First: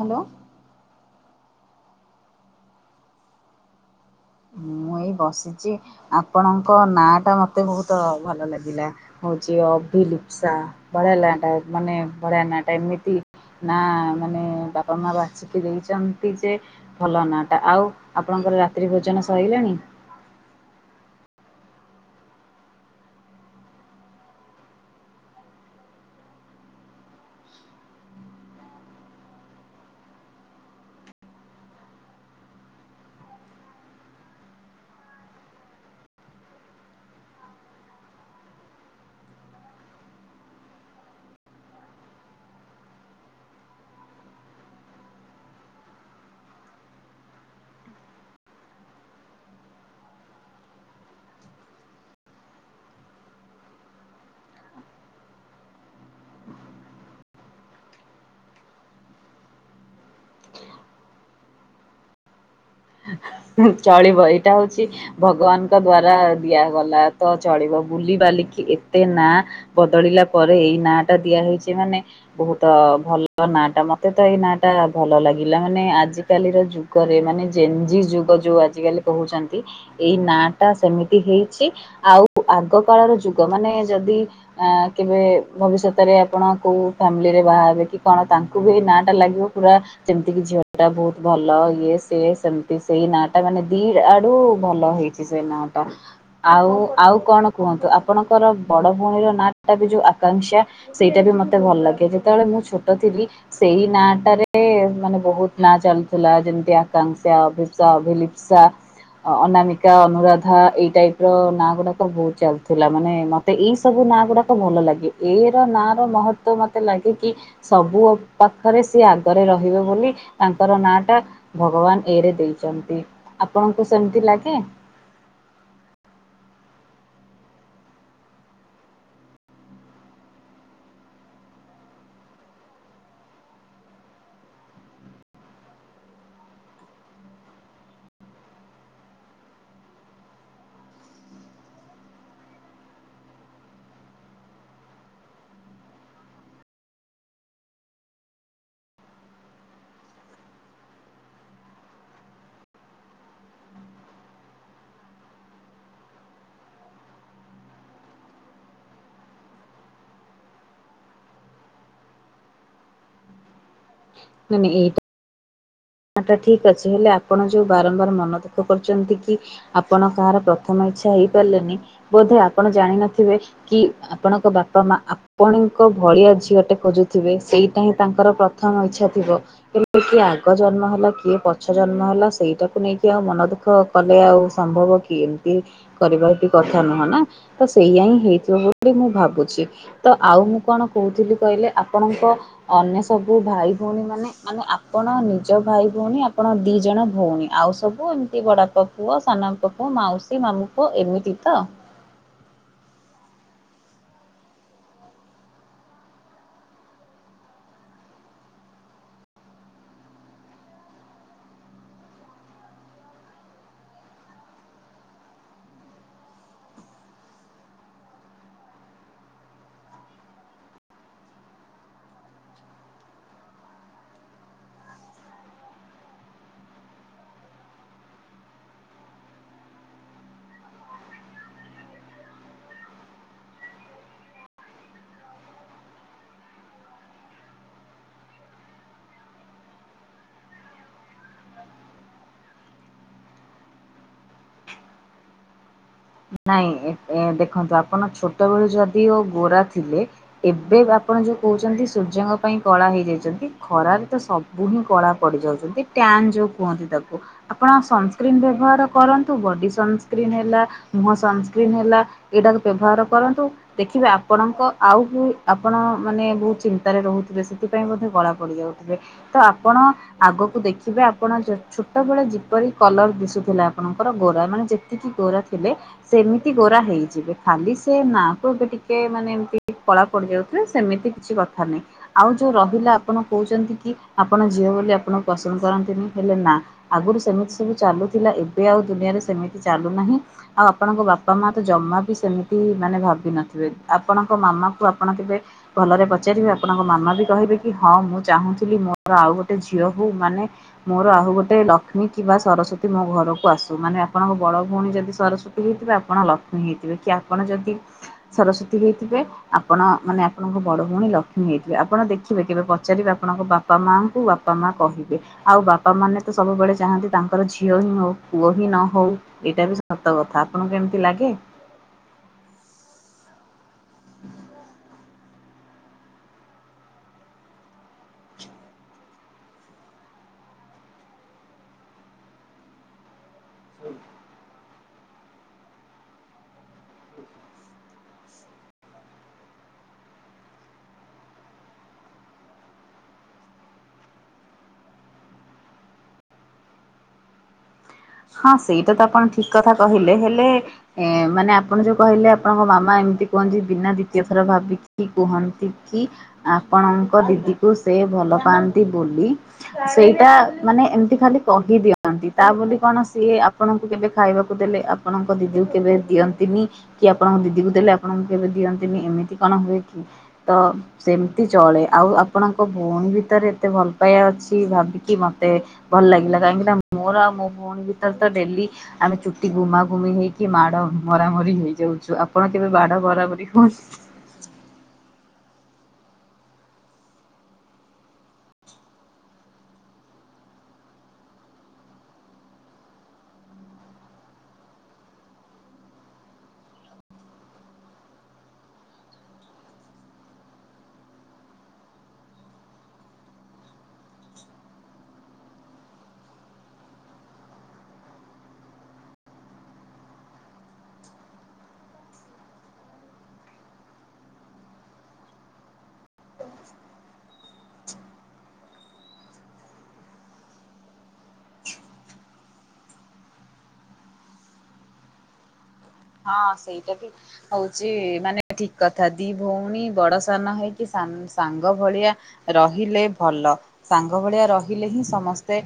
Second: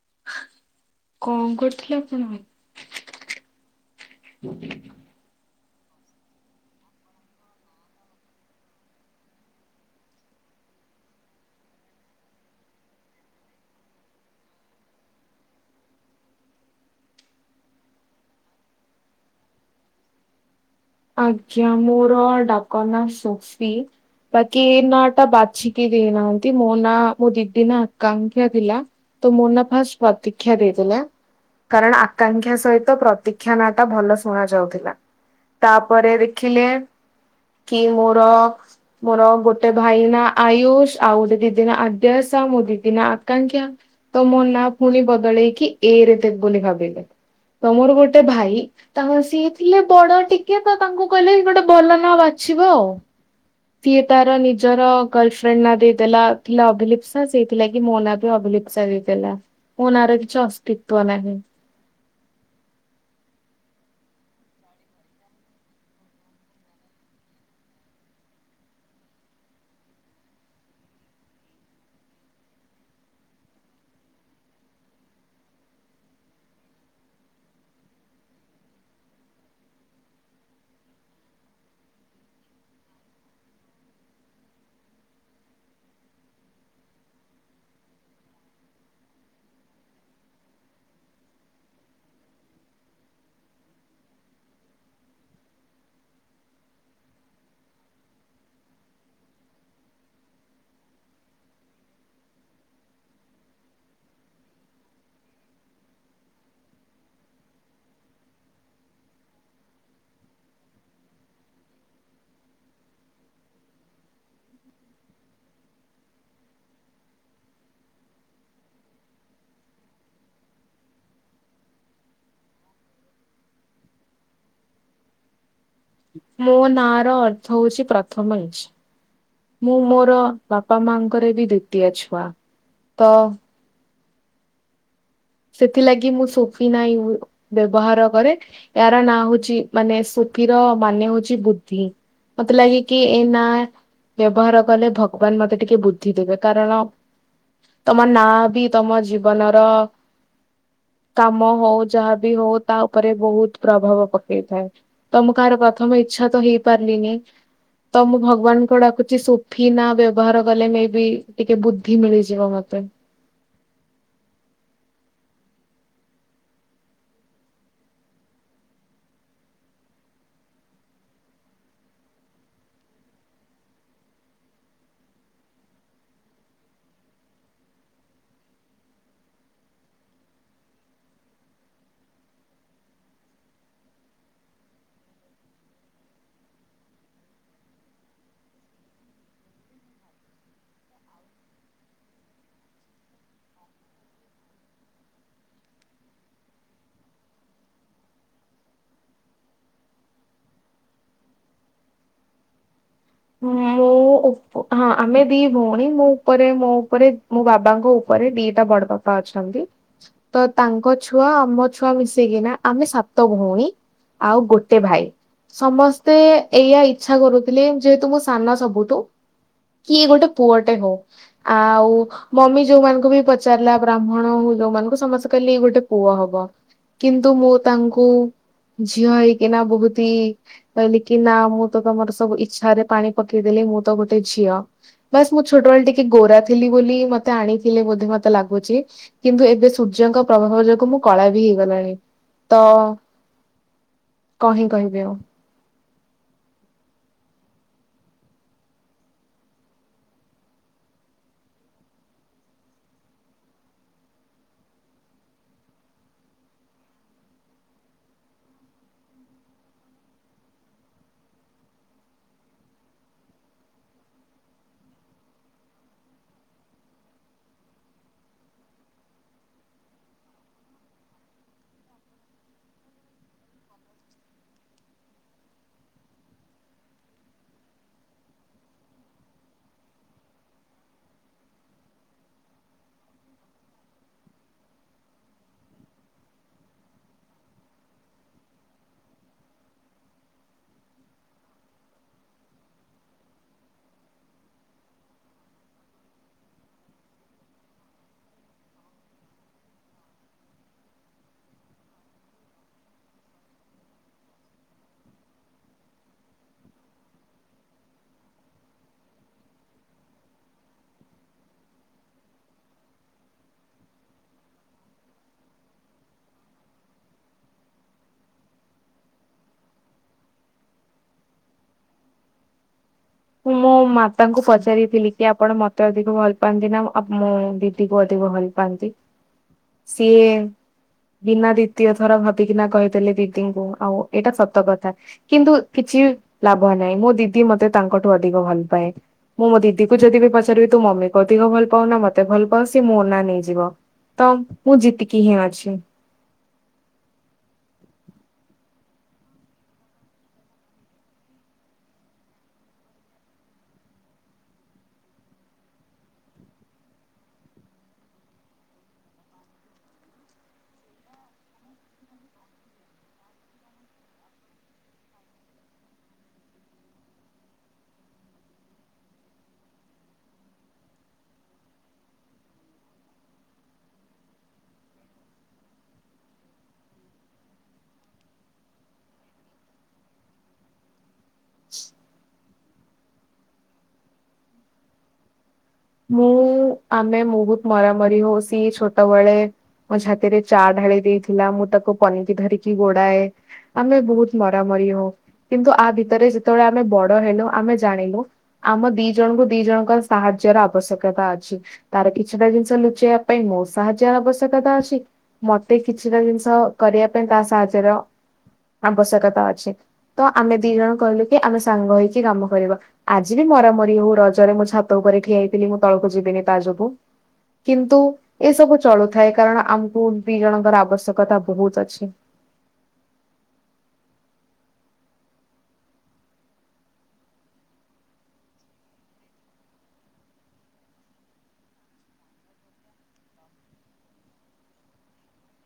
Hello କଣ କରୁଥିଲେ ଆପଣ? ମୁଁ ଏଇ ବସିଛି ଆପଣଙ୍କ ନା ଟା ମତେ ବହୁତ ଭଲ ଲାଗିଲା। ହଉଛି ଅଭିଲିପସା ବଢଆ ଟା ମାନେ ବଢି ନା ଟା ଏମିତି। ନା ମାନେ ବାପା ମା ବାଛିିକି ଦେଇଛନ୍ତି ଯେ ଭଲ ନା ଟା ଆଉ ଆପଣଙ୍କର ରାତ୍ରି ଭୋଜନ ସରିଲାଣି। ଆଜ୍ଞା ମୋର ଡାକ ନା ସୁଶ୍ରୁ। ବାକି ଏ ନା ଟା ବାଛିକି ଦେଇନାହାନ୍ତି ମୋ ନା ମୋ ଦିଦ ନା ଆକାଂକ୍ଷା ଥିଲା। ତ ମୁନା ଫାଷ୍ଟ ପ୍ରତିୀକ୍ଷା ଦେଇଥିଲା। କାରଣ ଆକାଂକ୍ଷା ସହିତ ପ୍ରତୀକ୍ଷା ନାଟା ଭଲ ଶୁଣ ଯାଉଥିଲା। ତାପରେ ଦେଖିଲେ କି ମୋର ମୋର ଗୋଟେ ଭାଇ ନା ଆୟୁଷ ଆଉ ଗୋଟେ ଦିଦି ନା ଆଦ୍ୟାସା ମୋ ଦିଦି ନା ଆକାଂକ୍ଷା। ତ ମୋ ନାଁ ପୁଣି ବଦଳେଇକି ଏରେ ବୋଲି ଭାବିଲେ। ତ ମୋର ଗୋଟେ ଭାଇ ତାଙ୍କର ସିଏ ଥିଲେ ବଣ ଟିକେ କିଏ ତ ତାଙ୍କୁ କହିଲେ କି ଗୋଟେ ଭଲ ନା ବାଛିବ ଆଉ। ସିଏ ତାର ନିଜର ଗର୍ଲଫ୍ରେଣ୍ଡ ନାଁ ଦେଇଦେଲା ଥିଲା ଅଭିଲିପ ସାା ସେଇଥିଲା କି ମୋ ନାଁ ବି ଅଭିଲିପ୍ସ। ସଗତଲା ଓ ଆରଗୀଛି ଅସ୍ତିିତବ ନାହିଁ। ଚଳିବ ଏଇଟା ହଉଛି। ଭଗବାନଙ୍କ ଦ୍ଵାରା ଦିଆଗଲା ତ ଚଳିବ ବୁଲି ବାଲିକି ଏତେ ନା ବଦଳିଲା ପରେ ଏଇ ନାଁ ଟା ଦିଆହଇଛି ମାନେ ବହୁତ ଭଲ ନା ଟା ମତେ ତ ଏଇ ନାଁ ଟା ଭଲ ଲାଗିଲା ମାନେ ଆଜିକାଲିର ଯୁ ଯୁଗରେ ମାନେ ଜେନ୍ଜିି ଯୁଗ ଯୋଉ ଆଜିକାଲି କହୁଛନ୍ତି ଏଇ ନାଁ ଟା ସେମିତି ହେଇଛି। ଆଉ ଆଗ କାଳର ଯୁଗ ମାନେ ଯଦି ଆ କେବେ ଭବିଷ୍ୟତରେ ଆପଣ କୋଉ ଫ୍ୟାମିଲିରେ ବାହା ହେବେ କି କଣ ତା ଙ୍କୁ ବି ନାଁ ଟା ଲାଗିବ ପୁରା ଯେମିତି କି ଝିଅ ଟା ବହୁତ ଭଲ ଇଏ ସିଏ ସେମିତି ସେଇ ନାଁ ଟା ମାନେ ଦି ଆଡୁ ଭଲ ହେଇଛି ସେଇ ନା ଟା। ଆଉ ଆଉ କଣ କୁହନ୍ତୁ ଆପଣଙ୍କର ବଡ ଭଉଣୀର ନାଁ ଟା ବି ଯୋଉ ଆକାଂକ୍ଷା ସେଇଟା ବି ମତେ ଭଲ ଲାଗେ ଯେତେବେଳେ ମୁଁ ଛୋଟ ଥିଲି ସେଇ ନାଁ ଟାରେ ମାନେ ବହୁତ ନା ଚାଲୁଥିଲା ଯେମିତି ଆକାଂକ୍ଷା [unintelligible] ଭିଲିପ୍ସା ଅନାମିକା ଅନୁରାଧା ଏଇ ଟାଇପ ର ନାଁ ଗୁଡାକ ବହୁତ ଚାଲୁଥିଲା ମାନେ ମ ତ ଏଇ ସବୁ ନାଁ ଗୁଡାକ ଭଲ ଲାଗେ ଏ ର ନାଁ ର ମହତଵ ମତେ ଲାଗେ କି ସବୁ ପାଖରେ ସିଏ ଆଗରେ ରହିବେ ବୋଲି ତାଙ୍କର ନାଁ ଟା ଭଗବାନ ଏରେ ଦେଇଛନ୍ତି ଆପଣଙ୍କୁ ସେମିତି ଲାଗେ। ମୋ ନାଁ ର ଅର୍ଥ ହଉଛି ପ୍ରଥମ ଇଞ୍ଚ ମୁଁ ମୋର ବାପା ମାଙ୍କର ବି ଦ୍ଵିତୀୟ ଛୁଆ ତ ସେଥିଲାଗି ମୁଁ ସୋଫି ନାହିଁ ବ୍ୟବହାର କରେ। ଏହାର ନାଁ ହଉଛି ମାନେ ସୁଖୀର ମାନେ ହଉଛି ବୁଦ୍ଧି। ମତେ ଲାଗେ କି ଏ ନାଁ ବ୍ୟବହାର କଲେ ଭଗବାନ ମତେ ଟିକେ ବୁଦ୍ଧି ଦେବେ କାରଣ ତମ ନାଁ ବି ତମ ଜୀବନର କାମ ହଉ ଯାହାବି ହଉ ତା ଉପରେ ବହୁତ ପ୍ରଭାବ ପକେଇଥାଏ। ତମ କାହାର ପ୍ରଥମ ଇଚ୍ଛା ତ ହେଇ ପାରିଲିନି। ତ ମୁଁ ଭଗବାନଙ୍କୁ ଡାକୁଛି ସୋଫି ନା ବ୍ୟବହାର କଲେ ମେବି ଟିକେ ବୁଦ୍ଧି ମିଳିଯିବ ମତେ ମାନେ ଏଇଟ ହଟା ଠିକ୍ ଅଛି ହେଲେ ଆପଣ ଯୋଉ ବାରମ୍ବାର ମନ ଦୁଖ କରୁଛନ୍ତି କି ଆପଣ କାହାର ପ୍ରଥମ ଇଚ୍ଛା ହେଇପାରିଲେନି ବୋଧେ ଆପଣ ଜାଣିନଥିବେ। କି ଆପଣଙ୍କ ବାପା ମା ଆପଣଙ୍କ ଭଳିଆ ଝିଅଟେ ଖୋଜୁଥିବେ ସେଇଟା ହିଁ ତାଙ୍କର ପ୍ରଥମ ଇଛା ଥିବ। ହେ କିଏ ଆଗ ଜନ୍ମ ହେଲା କିଏ ପଛ ଜନ୍ମ ହେଲା ସେଇଟାକୁ ନେଇକି ଆଉ ମନ ଦୁଃଖ କଲେ ଆଉ ସମ୍ଭବ କି ଏମତି କରିବାର ବି କଥା ନୁହଁ ନା ତ ସେଇୟଆ ହିଁ ହେଇଥିବ ବୋଲି ମୁଁ ଭାବୁଛି। ତ ଆଉ ମୁଁ କଣ କହୁଥିଲି କହିଲେ ଆପଣଙ୍କ ଅନ୍ୟ ସବୁ ଭାଇ ଭଉଣୀ ମାନେ ମାନେ ଆପଣ ନିଜ ଭାଇ ଭଉଣୀ ଆପଣ ଦିଜଣ ଭଉଣୀ ଆଉ ସବୁ ଏମିତି ବଡ଼ାପା ପୁଅ ସାନପା ପୁଅ ମାଉସୀ ମାମୁ ପୁଅ ଏମିତି ତ ହଁ ମୁଁ [unintelligible] ହଁ ଆମେ ଦି ଭଉଣୀ ମୋ ଉପରେ ମୋ ଉପରେ ମୋ ବାବାଙ୍କ ଉପରେ ଦିଟା ବଡ ବା ବାପା ଅଛନ୍ତି ତ ତାଙ୍କ ଛୁଆ ଆମ ଛୁଆ ମିଶେଇକିନା ଆମେ ସାତ ଭଉଣୀ। ଆଉ ଗୋଟେ ଭାଇ ସମସ୍ତେ ଏଇଆ ଇଚ୍ଛା କରୁଥିଲେ। ଯେହେତୁ ମୁଁ ସାନ ସବୁଠୁ କିଏ ଗୋଟେ ପୁଅଟେ ହଉ ଆଉ। ମମି ଯୋଉମାନଙ୍କୁ ବି ପଚାରିଲା ବ୍ରାହ୍ମଣ ହଉ ଯୋଉମାନଙ୍କୁ ସମସ୍ତେ କହିଲେ ଏଇ ଗୋଟେ ପୁଅ ହବ। କିନ୍ତୁ ମୁଁ ତାଙ୍କୁ ଝିଅ ହେଇକି ନା ବହୁତ ହି କହିଲେ କି ନା ମୁଁ ତ ତମର ସବୁ ଇ ଛାରେ ପାଣି ପକେଇଦେଲି ମୁଁ ତ ଗୋଟେ ଝିଅ। ବାସ୍ ମୁଁ ଛୋଟବେଳେ ଟିକେ ଗୋରା ଥିଲି ବୋଲି ମତେ ଆଣିଥିଲେ ବୋଧେ ମତେ ଲାଗୁଛି। କିନ୍ତୁ ଏବେ ସୂର୍ଯ୍ୟଙ୍କ ପ୍ରଭାବ ଯୋଗୁ ମୁଁ କଳା ବି ହେଇଗଲାଣି ତ [unintelligible] କହିବି ଆଉ ନାଇଁ ଦେଖନ୍ତୁ ଆପଣ ଛୋଟବେଳୁ ଯଦି ଓ ଗୋରା ଥିଲେ ଏବେ ଆପଣ ଯୋଉ କହୁଛନ୍ତି ସୂର୍ଯ୍ୟଙ୍କ ପାଇଁ କଳା ହେଇଯାଇଛନ୍ତି ଖରାରେ ତ ସ ବୁହି କଳା ପଡ଼ିଯାଉଛନ୍ତି ଟ୍ୟାନ୍ ଯଉ କୁହନ୍ତି ତାକୁ। ଆପଣ ସନ୍ସ୍କ୍ରିନ୍ ବ୍ୟବହାର କରନ୍ତୁ ବଡି ସନ୍ସ୍କ୍ରିନ୍ ହେଲା ମୁହଁ ସନସ୍କ୍ରିନ୍ ହେଲା ଏଇଟାକୁ ବ୍ୟବହାର କରନ୍ତୁ। ଦେଖିବେ ଆପଣଙ୍କ ଆଉ ବି ଆପଣ ମାନେ ବହୁତ ଚିନ୍ତାରେ ରହୁଥିବେ ସେଥି ପାଇଁ ମଧ୍ୟ କଳା ପଡି ଯାଉଥିବେ ତ ଆପଣ ଆଗକୁ ଦେଖିବେ ଆପଣ ଛୋଟ ବେଳେ ଯେପରି କଲର ଦିଶୁଥିଲା ଆପଣଙ୍କର ଗୋରା ମାନେ ଯେତିକି ଗୋରା ସେମିତି ଗୋରା ହେଇଯିବେ ଖାଲି ସେ ନାକୁ ଏବେ ଟିକେ ମାନେ ଏମିତି କଳା ପଡ଼ିଯାଉଥିଲେ ସେମିତି କିଛି କଥା ନାହିଁ। ଆଉ ଯୋଉ ରହିଲା ଆପଣ କହୁଛନ୍ତି କି ଆପଣ ଝିଅ ବୋଲି ଆପଣ ପସନ୍ଦ କରନ୍ତିନି ହେଲେ ନା ଆଗରୁ ସେମିତି ସବୁ ଚାଲୁଥିଲା ଏବେ ଆଉ ଦୁନିଆରେ ସେମିତି ଚାଲୁନାହିଁ ଆଉ ଆପଣଙ୍କ ବାପା ମା ତ ଜମା ବି ସେମିତି ମାନେ ଭାବିିନଥିବେ ଆପଣଙ୍କ ମାମା ଙ୍କୁ ଆପଣ କେବେ ଭଲରେ ପଚାରିବେ ଆପଣଙ୍କ ମାମା ବି କହିବେ କି ହଁ ମୁଁ ଚାହୁଁଥିଲି ମୋର ଆଉ ଗୋଟେ ଝିଅ ହଉ ମାନେ ମୋର ଆଉ ଗୋଟେ ଲକ୍ଷ୍ମୀ କିମ୍ବା ସରସ୍ୱତୀ ମୋ ଘରକୁ ଆସୁ ମାନେ ଆପଣଙ୍କ ବଡ ଭଉଣୀ ଯେମତି ସରସ୍ବତୀ ସରସ୍ଵତୀ ହେଇଥିବେ ଆପଣ ଲକ୍ଷ୍ମୀ ହେଇଥିବେ କି ଆପଣ ଯଦି ସରସ୍ଵତୀ ହେଇଥିବେ ଆପଣ ମାନେ ଆପଣଙ୍କ ବଡ ଭଉଣୀ ଲକ୍ଷ୍ମୀ ହେଇଥିବେ ଆପଣ ଦେଖିବେ କେବେ ପଚାରିବେ ଆପଣଙ୍କ ବାପା ବାପା ମାଆ ଙ୍କୁ ବାପା ମା କହିବେ। ଆଉ ବାପା ମାନେ ତ ସବୁବେଳେ ଚାହାନ୍ତି ତାଙ୍କର ଝିଅ ହିଁ ହଉ ପୁଅ ହିଁ ନ ହଉ ଏଇଟା ବି ସତ କଥା ଆପଣଙ୍କୁ କେମିତି ଲାଗେ? ଁ ମୋ ମାତାଙ୍କୁ ପଚାରିଥିଲି କି ଆପଣ ମତେ ଅଧିକ ଭଲ ପାଆନ୍ତି ନା ମୁଁ ଦିଦି କୁ ଅଧିକ ଭଲ ପାନ୍ତି। [inaudible] ସିଏ ବିନା ଦ୍ଵିତୀୟ ଥର ଭାବିକିନା କହିଥିଲେ ଦ ଆଉ ଏଇଟା ସତ କଥା କିନ୍ତୁ କିଛି ଲାଭ ନାହିଁ ମୋ ଦିଦି ମତେ ତାଙ୍କ ଠୁ ଅଧିକ ଭଲ ପାଏ। ମୁଁ ମୋ ଦିଦି କୁ ଯଦି ବି ପଚାରିବି ତୁ ମମି କ ଅଧିକ ଭଲ ପାଉ ନା ମତେ ଭଲ ପାଉ ସି ମୋ ନାଁ ନେଇଯିବ। ତ ମୁଁ ଜିତିକି ହିଁ ଅଛି। ହଁ ସେଇଟା ତ ଆପଣ ଠିକ କଥା କହିଲେ। ହେଲେ ଏ ମାନେ ଆପଣ ଯୋଉ କହିଲେ ଆପଣଙ୍କ ମାମା ଏମିତି କୁହନ୍ତି ବିନା ଦ୍ଵିତୀୟ ଥର ଭାବିକି କୁହନ୍ତି କି ଆପଣଙ୍କ ଦିଦିକୁ ସେ ଭଲ ପାଆନ୍ତି ବୋଲି ସେଇଟା ମାନେ ଏମିତି ଖାଲି କହିଦିଅନ୍ତି ତା ବୋଲି କଣ ସିଏ ଆପଣଙ୍କୁ କେବେ ଖାଇବାକୁ ଦେଲେ ଆପଣଙ୍କ ଦିଦିକୁ କେବେ ଦିଅନ୍ତିନି କି ଆପଣଙ୍କ ଦିଦି କ ଦେଲେ ଆପଣଙ୍କୁ କେବେ ଦିଅନ୍ତିନି ଏମିତି କଣ ହୁଏ କି ତ ସେମିତି ଚଳେ ଆଉ ଆପଣଙ୍କ ଭଉଣୀ ଭିତରେ ଏତେ ଭଲ ପାଇବା ଅଛି ଭାବିକି ମତେ ଭଲ ଲାଗିଲା କାହିଁକି ନା ମୋର ଆଉ ମୋ ଭଉଣୀ ଭିତରେ ତ ଡେଲି ଆମେ ଚୁଟି ଗୁମାଘୁମି ହେଇକି ମାଡ ମରାମରି ହେଇଯାଉଛୁ ଆପଣ କେବେ ମାଡ ମରାମରି ହୁଅନ୍ତୁି। ମୁଁ ଆମେ ବହୁତ ମରାମରି ହଉ ସ ଛୋଟବେଳେ ମୋ ଛାତି ରେ ଚା ଢାଳି ଦେଇଥିଲା ମୁଁ ତାକୁ ପନିିକି ଧରିକି ଗୋଡାଏ ଆମେ ବହୁତ ମରାମରି ହଉ କିନ୍ତୁ ଆ ଭିତରେ ଯେତେବେଳେ ଆମେ ବଡ ହେଲୁ ଆମେ ଜାଣିଲୁ ଆମ ଦି ଜଣଙ୍କୁ ଦି ଜଣଙ୍କ ସାହାଯ୍ୟର ଆବଶ୍ୟକତା ଅଛି ତାର କିଛିଟା ଜିନିଷ ଲୁଚେଇବା ପାଇଁ ମୋ ସାାହାଯ୍ୟ ଆବଶ୍ୟକତା ଅଛି ମତେ କିଛିଟା ଜିନିଷ କରିବା ପାଇଁ ତା ସାହାଯ୍ୟର ଆବଶ୍ୟକତା ଅଛି। ତ ଆମେ ଦି ଜଣ କହିଲୁ କି ଆମେ ସାଙ୍ଗ ହେଇକି କାମ କରିବା। ଆଜି ବି ମରାମରି ହଉ ରଜରେ ମୁଁ ଛାତ ଉପରେ ଠିଆ ହେଇଥିଲି ମୁଁ ତଳକୁ ଯିବିନି ତା ଯୋଗୁଁ କିନ୍ତୁ ଏ ସବୁ ଚଳୁଥାଏ କାରଣ ଆମକୁ ଦି ଜଣଙ୍କର ଆବଶ୍ୟକତା ବହୁତ ଅଛି। ହଁ ସେଇଟା ବି ହଉଛି ମାନେ ଠିକ କଥା ଦି ଭଉଣୀ ବଡ ସାନ ହେଇକି ସାନ ସାଙ୍ଗ ଭଳିଆ ରହିଲେ ଭଲ। ସାଙ୍ଗ ଭଳିଆ ରହିଲେ ହିଁ ସମସ୍ତେ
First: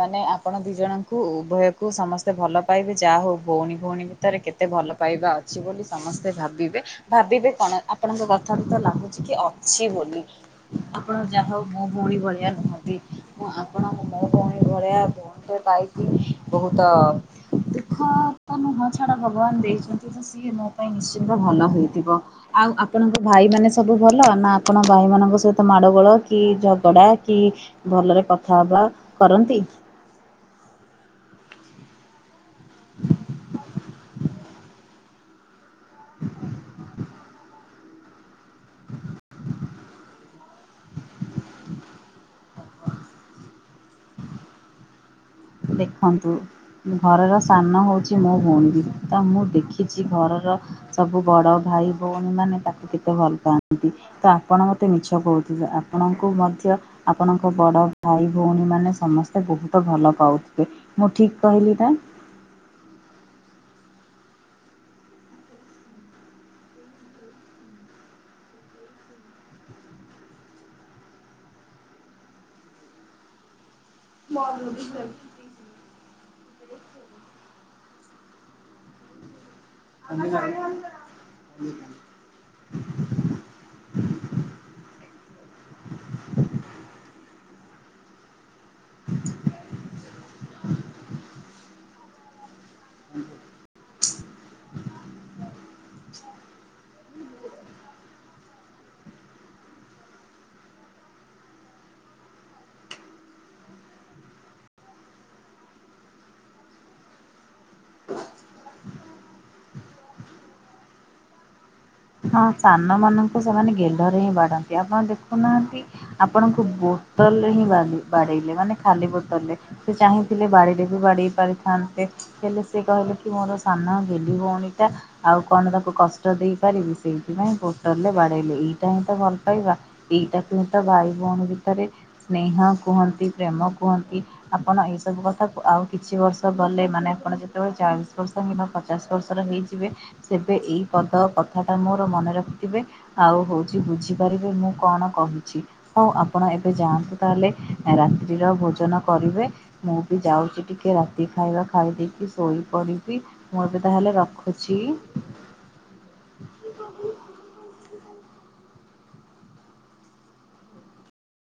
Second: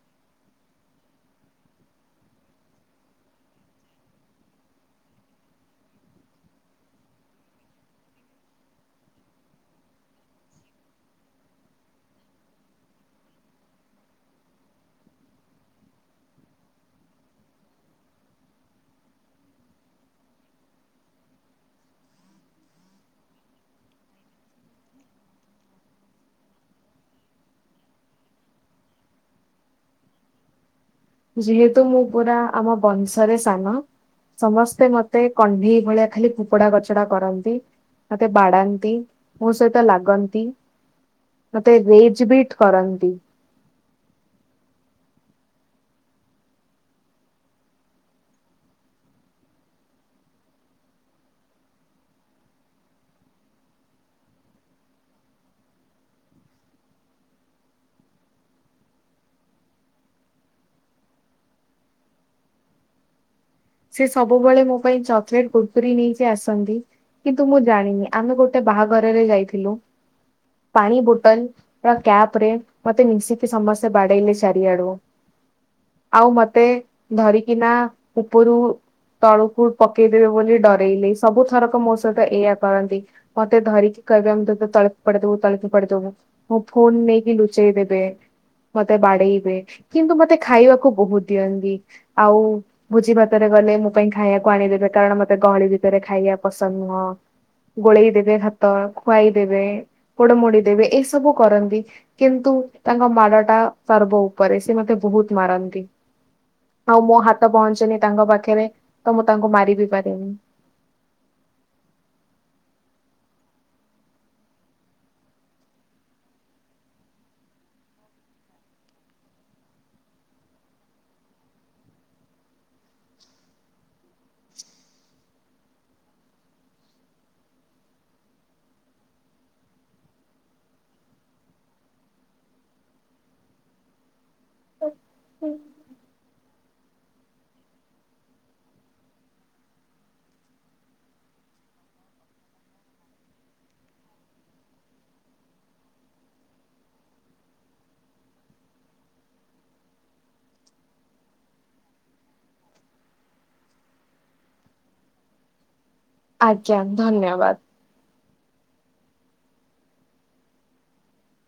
ମାନେ ଆପଣ ଦି ଜଣଙ୍କୁ ଉଭୟକୁ ସମସ୍ତେ ଭଲ ପାଇବେ ଯାହା ହଉ ଭଉଣୀ ଭଉଣୀ ଭିତରେ କେତେ ଏତେ ଭଲ ପାଇବା ଅଛି ବୋଲି ସମସ୍ତେ ଭାବିବେ ଭାବିବେ କଣ ଆପଣଙ୍କ କଥାରୁ ତ ଲାଗୁଛି କି ଅଛି ବୋଲି। ଆପଣ ଯାହା ହଉ ମୋ ଭଉଣୀ ଭଳିିଆ ନୁହନ୍ତି ମୁଁ ଆପଣ ମୋ ଭଉଣୀ ଭଳିିଆ ପାଇକି ବହୁତ ଦୁଃଖ ତ ନୁହଁ ଛାଡା ଭଗବାନ ଦେଇଛନ୍ତି ସିଏ ମୋ ପାଇଁ ନିଶ୍ଚିନ୍ତ ଭଲ ହୋଇଥିବ। ଆଉ ଆପଣଙ୍କ ଭାଇମାନେ ସବୁ ଭଲ ନା ଆପଣଙ୍କ ଭାଇମାନଙ୍କ ସହିତ ମାଡ଼ଗୋଳ କି ଝଗଡ଼ା କି ଭଲରେ କଥା ହବା କରନ୍ତି। ଯେହେତୁ ମୁଁ ପୁରା ଆମ ବଂଶରେ ସାନ ସମସ୍ତେ ମତେ କଣ୍ଢେଇ ଭଳିଆ ଖାଲି ଫୋପଡା କଚଡା କରନ୍ତି। ମତେ ବାଡାନ୍ତି। ମୋ ସହିତ ଲାଗନ୍ତି। ମତେ ରେଜ୍ ବିଟ କରନ୍ତି। ଦେଖନ୍ତୁ। ଘରର ସାନ ହେଉଛି ମୋ ଭଉଣୀ ତ ମୁଁ ଦେଖିଛି ଘରର ସବୁ ବଡ ଭାଇ ଭଉଣୀ ମାନେ ତାକୁ କେତେ ଭଲ ପାଆନ୍ତି। ତ ଆପଣ ମୋତେ ମିଛ କହୁଥିଲେ ଆପଣଙ୍କୁ ମଧ୍ୟ ଆପଣଙ୍କ ବଡ଼ ଭାଇ ଭଉଣୀମାନେ ସମସ୍ତେ ବହୁତ ଭଲ ପାଉ ମୁଁ ଠିକ୍ କହିଲି ନା? ସେ ସବୁବେଳେ ମୋ ପାଇଁ ଚକଲେଟ୍ କୁର୍-କୁରି ନେଇକି ଆସନ୍ତି। କିନ୍ତୁ ମୁଁ ଜାଣିନି ଆମେ ଗୋଟେ ବାହାଘରରେ ଯାଇଥିଲୁ। ପାଣି ବୋଟଲ ବା କ୍ୟାପ ରେ ମତେ ମିଶି ସମସ୍ତେ ବାଡେଇଲେ ଚାରିଆଡୁ ଆଉ ମତେ ଧରିକିନା। ଉପରୁ ତଳକୁ ପକେଇଦେବେ ବୋଲି ଡରେଇଲେ ସବୁଥରକ ମୋ ସହିତ। ତ ଏଇୟାଆ କରନ୍ତି ମତେ ଧରିକି କହିବେ ଆମେ ତତେ ତଳେ ଫୋପାଡିଦବୁ ତଳେ ଫୋପାଡିଦବୁ। ମୋ ଫୋନ୍ ନେଇକି ଲୁଚେଇ ଦେବେ। ମତେ ବାଡେଇବେ କିନ୍ତୁ ମତେ ଖାଇବାକୁ ବହୁତ ଦିଅନ୍ତି ଆଉ ଭୋଜି ଭାତରେ ଗଲେ ମୋ ପାଇଁ ଖାଇବାକୁ ଆଣିଦେବେ କାରଣ ମତେ ଗହଳି ଭିତରେ ଖାଇବା ପସନ୍ଦ ନୁହଁ। ଗୋଳେଇ ଦେବେ ଭାତ ଖୁଆଇ ଦେବେ ଗୋଡମୋଡି ଦେବେ ଏଇ ସବୁ କରନ୍ତି। କିନ୍ତୁ ତାଙ୍କ ମାଡ ଟା ସର୍ବ ଉପରେ ସେ ମତେ ବହୁତ ମାରନ୍ତି। ଆଉ ମୋ ହାତ ପହଞ୍ଚେନି ତାଙ୍କ ପାଖରେ ତ ମୁଁ ତାଙ୍କୁ ମାରି ବିି ପାରିନି। ହଁ ସାନ-ମାନଙ୍କୁ ସେମାନେ ଗେହ୍ଲାରେ ହିଁ ବାଡାନ୍ତି ଆପଣ ଦେଖୁନାହାନ୍ତି। ଆପଣଙ୍କୁ ବୋତଲରେ ହିଁ ବା ବାଡେଇଲେ ମାନେ ଖାଲି ବୋତଲରେ। ସେ ଚାହିଁଥିଲେ ବାଡିରେ ବି ବାଡେଇ ପାରିଥାନ୍ତେ। ହେଲେ ସେ କହିଲେ କି ମୋର ସାନ ଗେଲ୍ହୀ ଭଉଣୀ ଟା ଆଉ କଣ ତାକୁ କଷ୍ଟ ଦେଇ ପାରିବି। ସେଇଥିପାଇଁ ବୋତଲ ରେ ବାଡେଇଲେ ଏଇଟା ହିଁ ତ ଭଲ ପାଇବା। ଏଇଟାକୁ ତ ଭାଇ ଭଉଣୀ ଭିତରେ ସ୍ନେହ କୁହନ୍ତି ପ୍ରେମ କୁହନ୍ତି ଆପଣ ଏଇ ସବୁ କଥାକୁ ଆଉ କିଛି ବର୍ଷ ଗଲେ ମାନେ ଆପଣ ଯେତେବେଳେ ଚାଳିଶ ବର୍ଷ କିମ୍ବା ପଚାଶ ବର୍ଷର ହେଇଯିବେ। ସେବେ ଏଇ ପଦ କଥାଟା ମୋର ମନେ ରଖିଥିବେ। ଆଉ ହଉଛି ବୁଝିପାରିବେ ମୁଁ କଣ କହୁଛି। ହଉ ଆପଣ ଏବେ ଯାଆନ୍ତୁ ତାହେଲେ ରାତ୍ରିର ଭୋଜନ କରିବେ। ମୁଁ ବି ଯାଉଛି ଟିକେ ରାତି ଖାଇବା ଖାଇ ଦେଇେକି ଶୋଇପଡ଼ିକି। ମୁଁ ଏବେ ତାହେଲେ ରଖୁଛି। ଆଜ୍ଞା ଧନ୍ୟବାଦ।